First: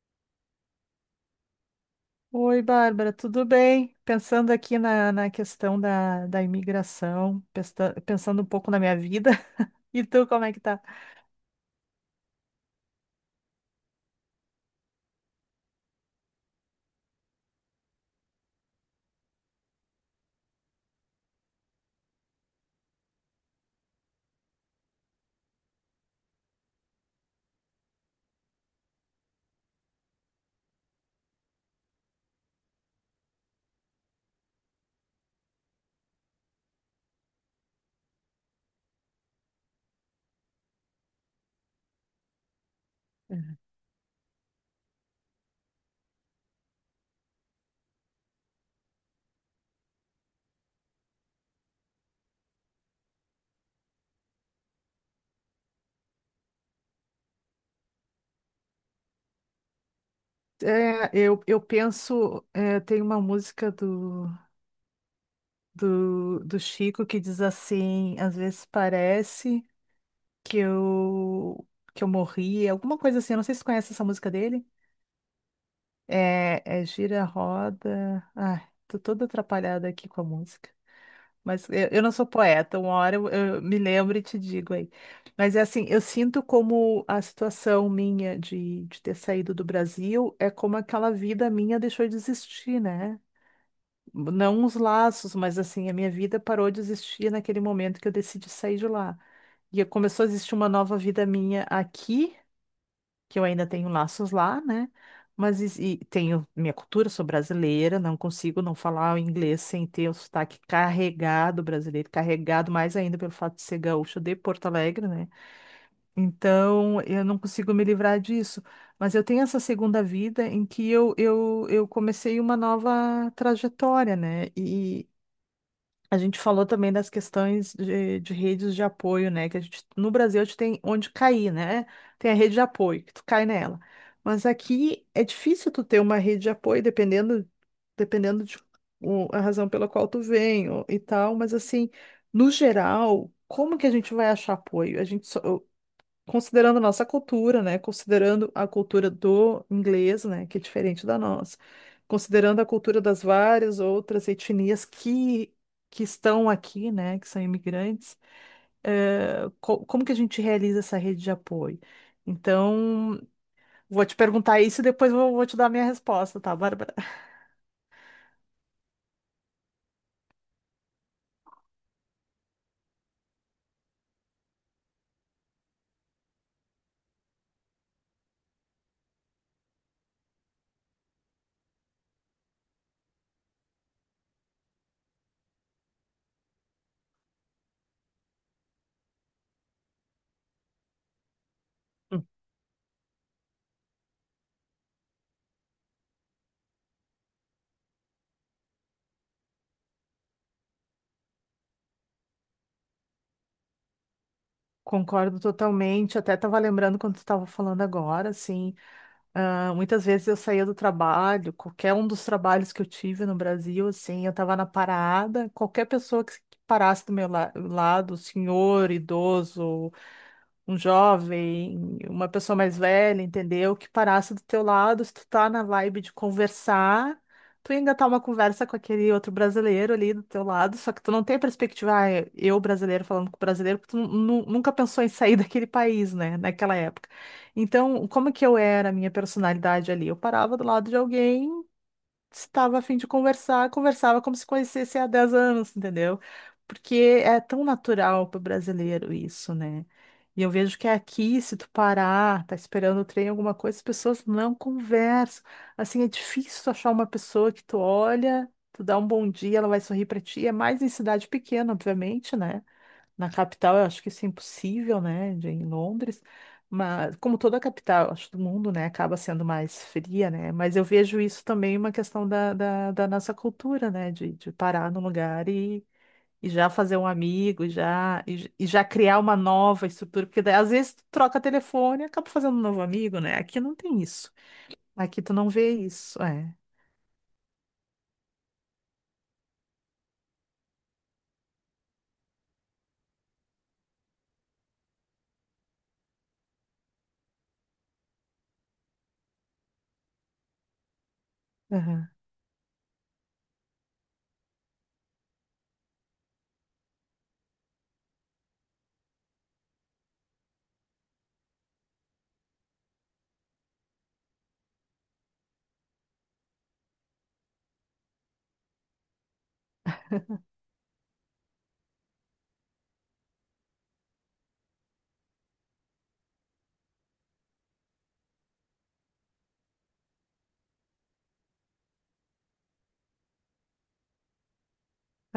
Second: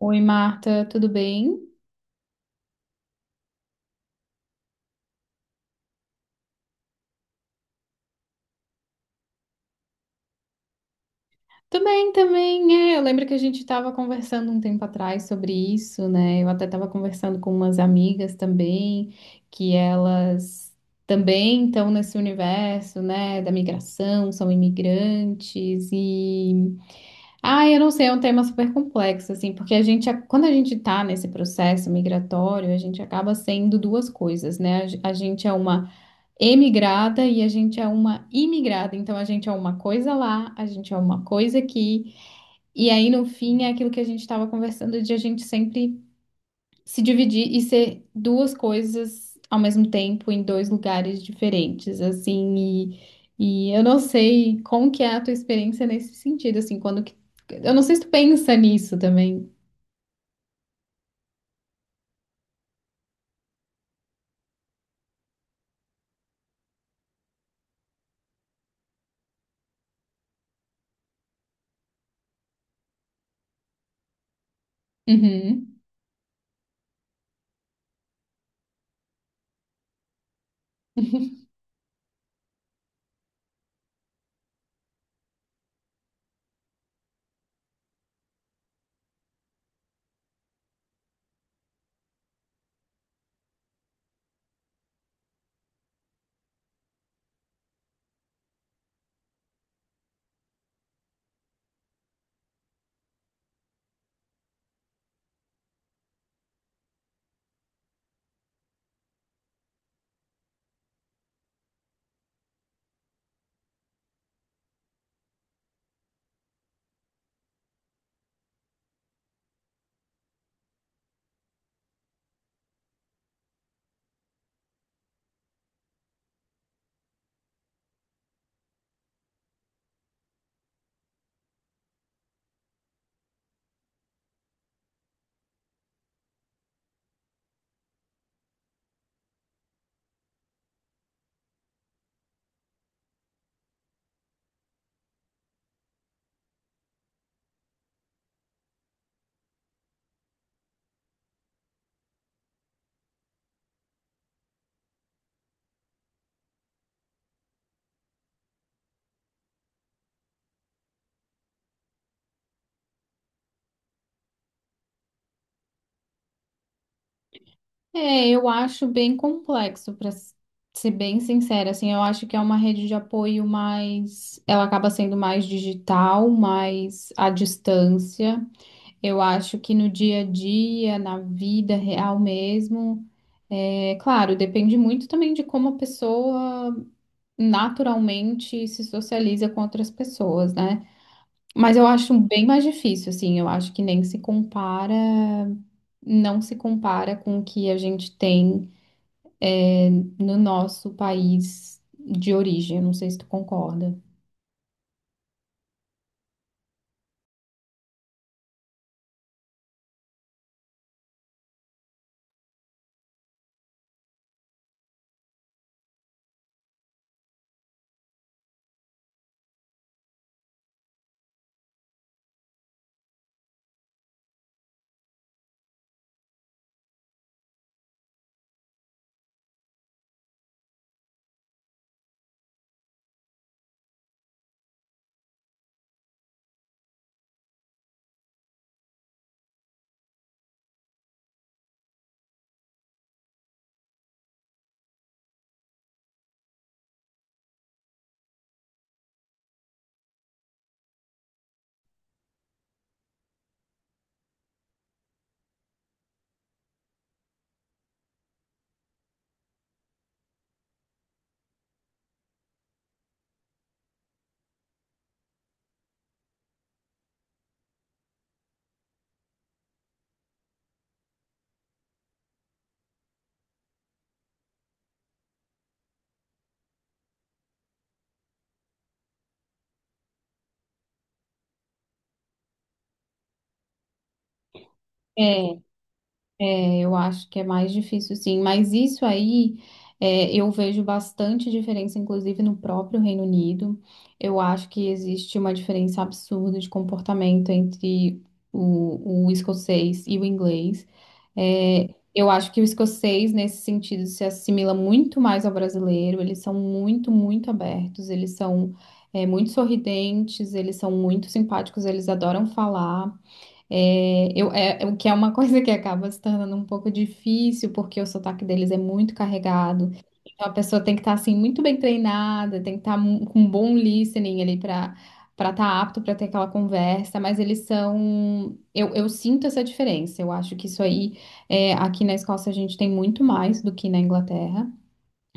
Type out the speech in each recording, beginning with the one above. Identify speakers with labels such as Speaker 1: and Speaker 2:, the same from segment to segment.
Speaker 1: Oi, Marta, tudo bem?
Speaker 2: Oi, Bárbara, tudo bem? Pensando aqui na questão da imigração, pensando um pouco na minha vida. E tu, como é que tá?
Speaker 1: Também, também, é. Eu lembro que a gente estava conversando um tempo atrás sobre isso, né? Eu até estava conversando com umas amigas também, que elas também estão nesse universo, né, da migração, são imigrantes e... Ah, eu não sei, é um tema super complexo, assim, porque a gente, quando a gente está nesse processo migratório, a gente acaba sendo duas coisas, né? A gente é uma emigrada e a gente é uma imigrada. Então a gente é uma coisa lá, a gente é uma coisa aqui. E aí no
Speaker 2: Uhum.
Speaker 1: fim é aquilo que a gente estava conversando de a gente sempre se dividir e ser duas coisas ao mesmo tempo em dois lugares diferentes, assim. E eu não sei como que é a tua experiência nesse sentido, assim, quando que... Eu não sei se tu pensa nisso também.
Speaker 2: É, eu penso, é, tem uma música do Chico que diz assim, às vezes parece que eu, que eu morri, alguma coisa assim, eu não sei se tu conhece essa música dele.
Speaker 1: Uhum.
Speaker 2: É, é Gira a Roda. Ai, tô toda atrapalhada aqui com a música. Mas eu não sou poeta, uma hora eu me lembro e te digo aí. Mas é assim, eu sinto como a situação minha de ter saído do Brasil é como aquela vida minha deixou de existir, né? Não os laços, mas assim, a minha vida parou de existir naquele momento que eu decidi sair de lá. E começou a existir uma nova vida minha aqui que eu ainda tenho laços lá, né? Mas e tenho minha cultura, sou brasileira, não consigo não falar o inglês sem ter o sotaque carregado brasileiro, carregado mais ainda pelo fato de ser gaúcho de Porto Alegre, né? Então eu não consigo me livrar disso. Mas eu tenho essa segunda vida em que eu comecei uma nova trajetória, né? A gente falou também das questões de redes de apoio, né? Que a gente, no Brasil a gente tem onde cair, né? Tem a rede de apoio, que tu cai nela. Mas aqui é difícil tu ter uma rede de apoio, dependendo de a razão pela qual tu vem e tal. Mas assim, no geral, como que a gente vai achar apoio? A gente só, considerando a nossa cultura, né? Considerando a cultura do inglês, né? Que é diferente da nossa. Considerando a cultura das várias outras etnias que estão aqui, né? Que são imigrantes, como que a gente realiza essa rede de apoio? Então, vou te perguntar isso e depois vou te dar a minha resposta, tá, Bárbara?
Speaker 1: É, eu acho bem complexo, para ser bem sincera, assim, eu acho que é uma rede de apoio mais, ela acaba sendo mais digital, mais à distância. Eu acho que no dia a dia, na vida real mesmo, é claro, depende muito também de como a pessoa naturalmente se socializa com outras pessoas, né? Mas eu acho bem mais difícil, assim, eu acho que nem se compara, não se compara com o que a gente tem no nosso país de origem. Eu não sei se tu concorda.
Speaker 2: Concordo totalmente. Até estava lembrando quando tu estava falando agora, assim. Ah, muitas vezes eu saía do trabalho, qualquer um dos trabalhos que eu tive no Brasil, assim, eu estava na parada, qualquer pessoa que parasse do meu lado, senhor, idoso, um jovem, uma pessoa mais velha, entendeu? Que parasse do teu lado, se tu tá na vibe de conversar, tu ia engatar uma conversa com aquele outro brasileiro ali do teu lado, só que tu não tem a perspectiva, ah, eu brasileiro falando com brasileiro, porque tu nunca pensou em sair daquele país, né, naquela época. Então, como que eu era a minha personalidade ali? Eu parava do lado de alguém estava a fim de conversar, conversava como se conhecesse há 10 anos, entendeu? Porque é tão natural para o brasileiro isso, né? E eu vejo que aqui, se tu parar, tá esperando o trem, alguma coisa, as pessoas não conversam. Assim, é difícil tu achar uma pessoa que tu olha, tu dá um bom dia, ela vai sorrir para ti. É mais em cidade pequena, obviamente, né? Na capital, eu acho que isso é impossível, né? Em Londres. Mas, como toda a capital, acho, do mundo, né? Acaba sendo mais fria, né? Mas eu vejo isso também uma questão da nossa cultura, né? De parar num lugar e já fazer um amigo, e já criar uma nova estrutura. Porque daí, às vezes, tu troca telefone e acaba fazendo um novo amigo, né? Aqui não tem isso. Aqui tu não
Speaker 1: É,
Speaker 2: vê isso. É.
Speaker 1: é, eu acho que é mais difícil, sim. Mas isso aí, é, eu vejo bastante diferença, inclusive no próprio Reino Unido. Eu acho que existe uma diferença absurda de comportamento entre o escocês e o inglês. É,
Speaker 2: Aham,
Speaker 1: eu acho que o escocês, nesse sentido, se assimila muito mais ao brasileiro. Eles são muito, muito abertos, eles são, é, muito sorridentes, eles são muito simpáticos, eles adoram falar. É, eu, é, é o que é uma coisa que acaba se tornando um pouco difícil, porque o sotaque deles é muito carregado. Então a pessoa tem que estar assim muito bem treinada, tem que estar com um bom listening ali para estar apto para ter aquela conversa. Mas eles são, eu sinto essa diferença. Eu acho que isso aí é, aqui na Escócia a gente tem muito mais do que na Inglaterra.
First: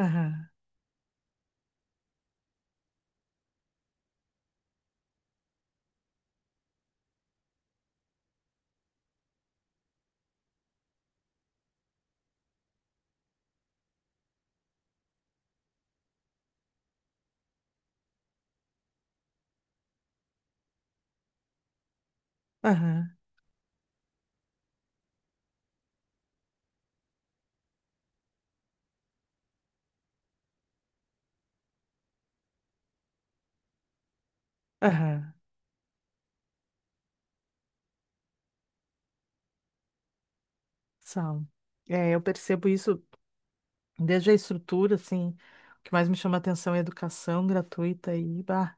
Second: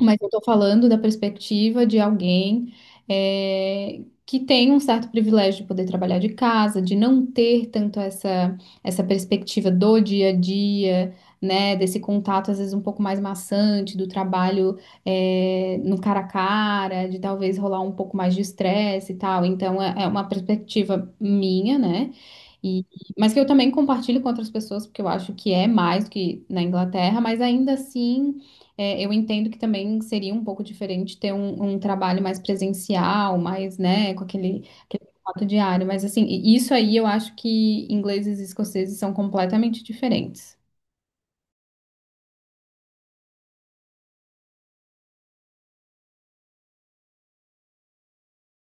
Speaker 1: Mas eu estou falando da perspectiva de alguém que tem um certo privilégio de poder trabalhar de casa, de não ter tanto essa, essa perspectiva do dia a dia, né? Desse contato, às vezes, um pouco mais maçante, do trabalho no cara a cara, de talvez rolar um pouco mais de estresse e tal. Então, é, é uma perspectiva minha, né? E,
Speaker 2: aham,
Speaker 1: mas que eu também compartilho com outras pessoas, porque eu acho que é mais do que na Inglaterra, mas ainda assim. É, eu entendo que também seria um pouco diferente ter um trabalho mais presencial, mais, né, com aquele, aquele
Speaker 2: aham.
Speaker 1: contato diário, mas assim, isso aí eu acho que ingleses e escoceses são completamente diferentes.
Speaker 2: São. É, eu percebo isso desde a estrutura, assim, o que mais me chama atenção é a educação gratuita e, bah,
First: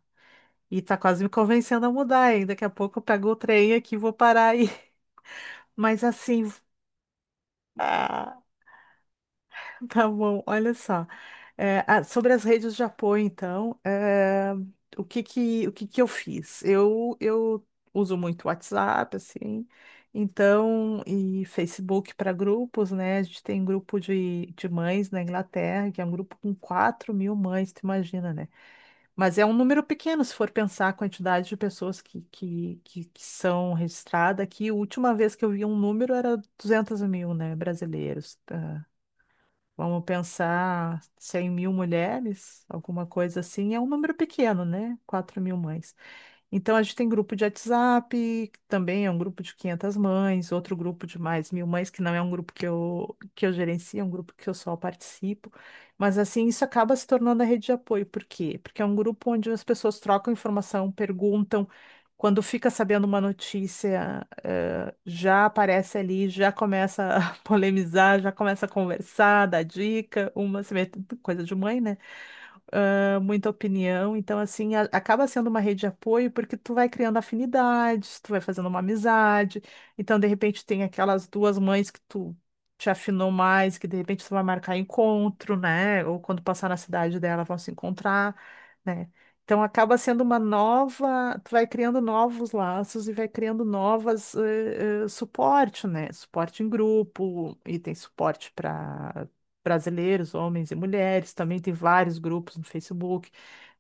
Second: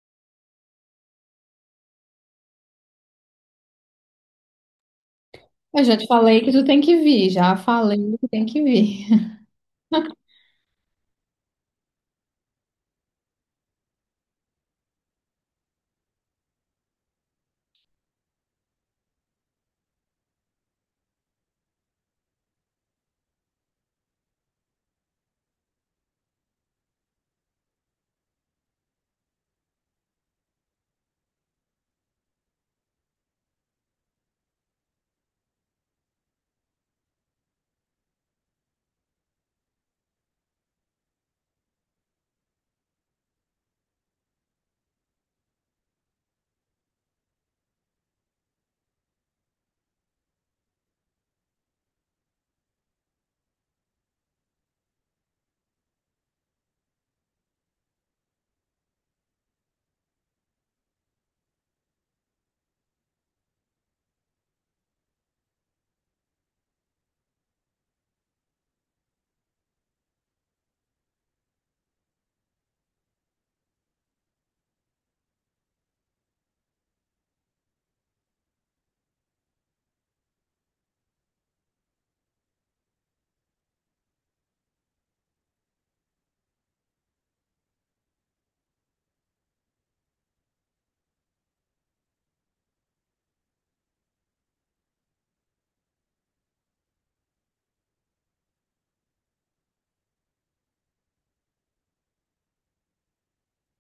Speaker 2: e tá quase me convencendo a mudar, hein? Daqui a pouco eu pego o trem aqui e vou parar aí.
Speaker 1: Eu já
Speaker 2: Mas
Speaker 1: te falei
Speaker 2: assim,
Speaker 1: que tu tem que vir, já falei que tem que vir.
Speaker 2: tá bom, olha só. É, ah, sobre as redes de apoio, então, é, o que que eu fiz? Eu uso muito WhatsApp, assim, então, e Facebook para grupos, né? A gente tem grupo de mães na Inglaterra, que é um grupo com 4.000 mães, tu imagina, né? Mas é um número pequeno, se for pensar a quantidade de pessoas que são registradas aqui. A última vez que eu vi um número era 200.000, né, brasileiros. Vamos pensar 100.000 mulheres, alguma coisa assim, é um número pequeno, né? 4.000 mães. Então, a gente tem grupo de WhatsApp, que também é um grupo de 500 mães, outro grupo de mais 1.000 mães, que não é um grupo que eu gerencio, é um grupo que eu só participo. Mas, assim, isso acaba se tornando a rede de apoio. Por quê? Porque é um grupo onde as pessoas trocam informação, perguntam. Quando fica sabendo uma notícia, já aparece ali, já começa a polemizar, já começa a conversar, dar dica, uma se mete- coisa de mãe, né? Ah, muita opinião. Então, assim, acaba sendo uma rede de apoio porque tu vai criando afinidades, tu vai fazendo uma amizade. Então, de repente, tem aquelas duas mães que tu te afinou mais, que de repente tu vai marcar encontro, né? Ou quando passar na cidade dela, vão se encontrar, né? Então, acaba sendo uma nova. Tu vai criando novos laços e vai criando novas suporte, né? Suporte em grupo, e tem suporte para brasileiros, homens e mulheres, também tem vários grupos no Facebook,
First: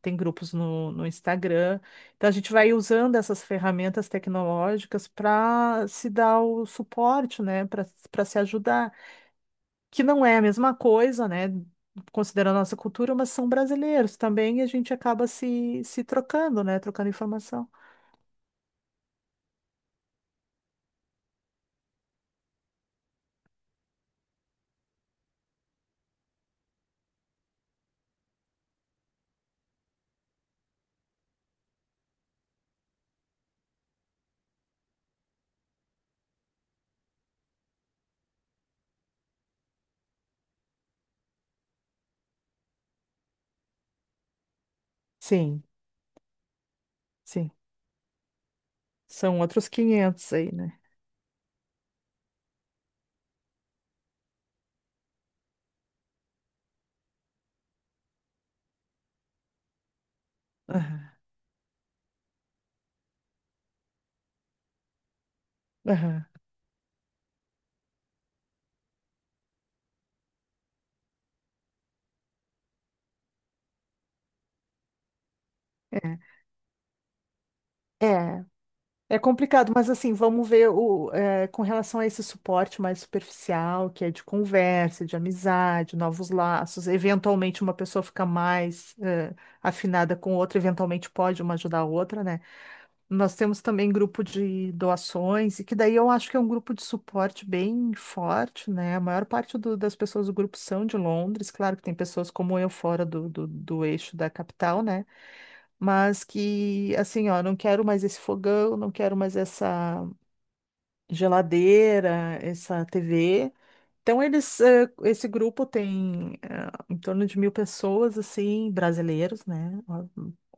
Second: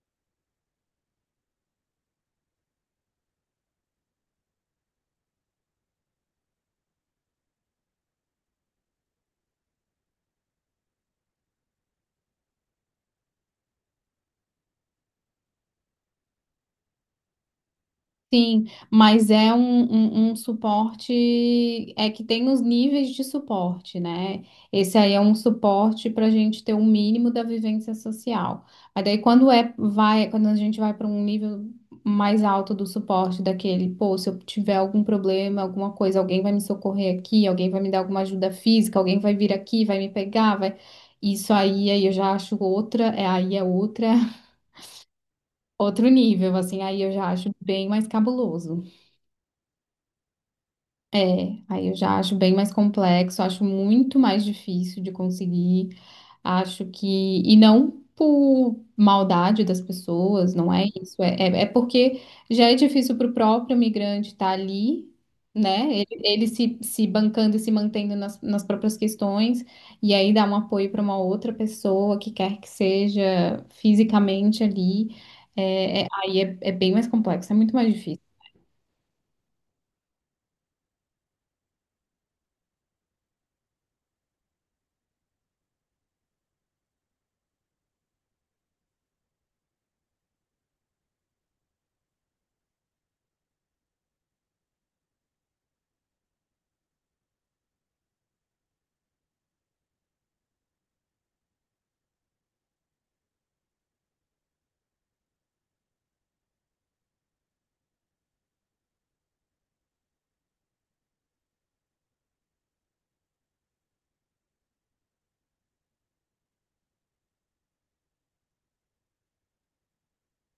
Speaker 2: tem grupos no Instagram. Então a gente vai usando essas ferramentas tecnológicas para se dar o suporte, né, para se ajudar, que não é a mesma coisa, né, considerando a nossa cultura, mas são brasileiros também e a gente acaba se trocando, né, trocando informação.
Speaker 1: Sim, mas é um suporte, é que tem os níveis de suporte, né? Esse aí é um suporte para a gente ter um mínimo da vivência social. Mas daí quando é, vai, quando a gente vai para um nível mais alto do suporte daquele, pô, se eu tiver algum problema, alguma coisa, alguém vai me socorrer aqui, alguém vai me dar alguma ajuda física, alguém vai vir aqui, vai me pegar, vai. Isso aí, aí eu já acho outra, é, aí é outra,
Speaker 2: Sim,
Speaker 1: outro nível, assim, aí eu já acho
Speaker 2: sim.
Speaker 1: bem mais cabuloso.
Speaker 2: São outros 500 aí, né?
Speaker 1: É, aí eu já acho bem mais complexo, acho muito mais difícil de conseguir, acho que, e não por maldade das pessoas, não é
Speaker 2: Aham,
Speaker 1: isso, é, é, é porque já é difícil para o próprio migrante estar ali, né? Ele,
Speaker 2: aham.
Speaker 1: ele se, se bancando e se mantendo nas, nas próprias questões, e aí dar um apoio para uma outra pessoa que quer que seja fisicamente ali, é,
Speaker 2: É.
Speaker 1: aí é, é bem mais complexo, é muito mais difícil.
Speaker 2: É. É complicado, mas assim, vamos ver o, eh, com relação a esse suporte mais superficial, que é de conversa, de amizade, novos laços. Eventualmente, uma pessoa fica mais, eh, afinada com outra, eventualmente pode uma ajudar a outra, né? Nós temos também grupo de doações, e que daí eu acho que é um grupo de suporte bem forte, né? A maior parte das pessoas do grupo são de Londres, claro que tem pessoas como eu fora do eixo da capital, né? Mas que assim, ó, não quero mais esse fogão, não quero mais essa geladeira, essa TV. Então, eles, eh, esse grupo tem eh, em torno de 1.000 pessoas, assim, brasileiros, né? Ó,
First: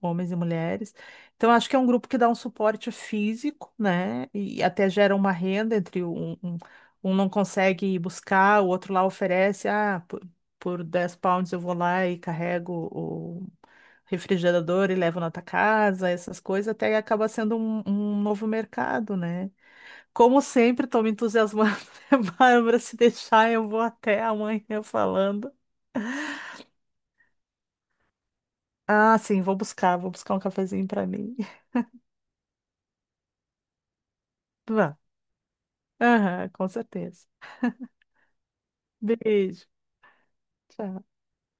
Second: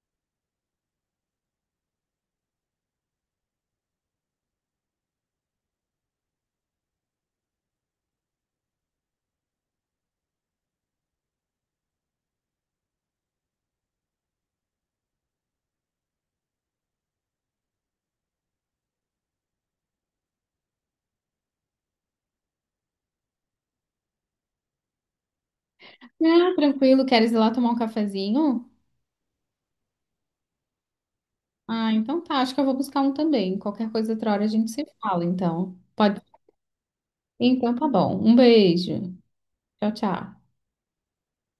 Speaker 2: homens e mulheres. Então, acho que é um grupo que dá um suporte físico, né? E até gera uma renda entre um não consegue ir buscar, o outro lá oferece, por 10 pounds eu vou lá e carrego o refrigerador e levo na tua casa, essas coisas, até acaba sendo um novo mercado, né? Como sempre, estou me entusiasmando, né, Bárbara? Se deixar, eu vou até amanhã falando.
Speaker 1: Ah, tranquilo, queres ir lá tomar um cafezinho?
Speaker 2: Ah, sim, vou buscar um cafezinho para mim.
Speaker 1: Ah, então tá. Acho que eu vou buscar um também. Qualquer coisa outra hora a gente se
Speaker 2: Vá.
Speaker 1: fala, então. Pode.
Speaker 2: Aham, com certeza.
Speaker 1: Então tá bom. Um beijo.
Speaker 2: Beijo.
Speaker 1: Tchau, tchau.
Speaker 2: Tchau.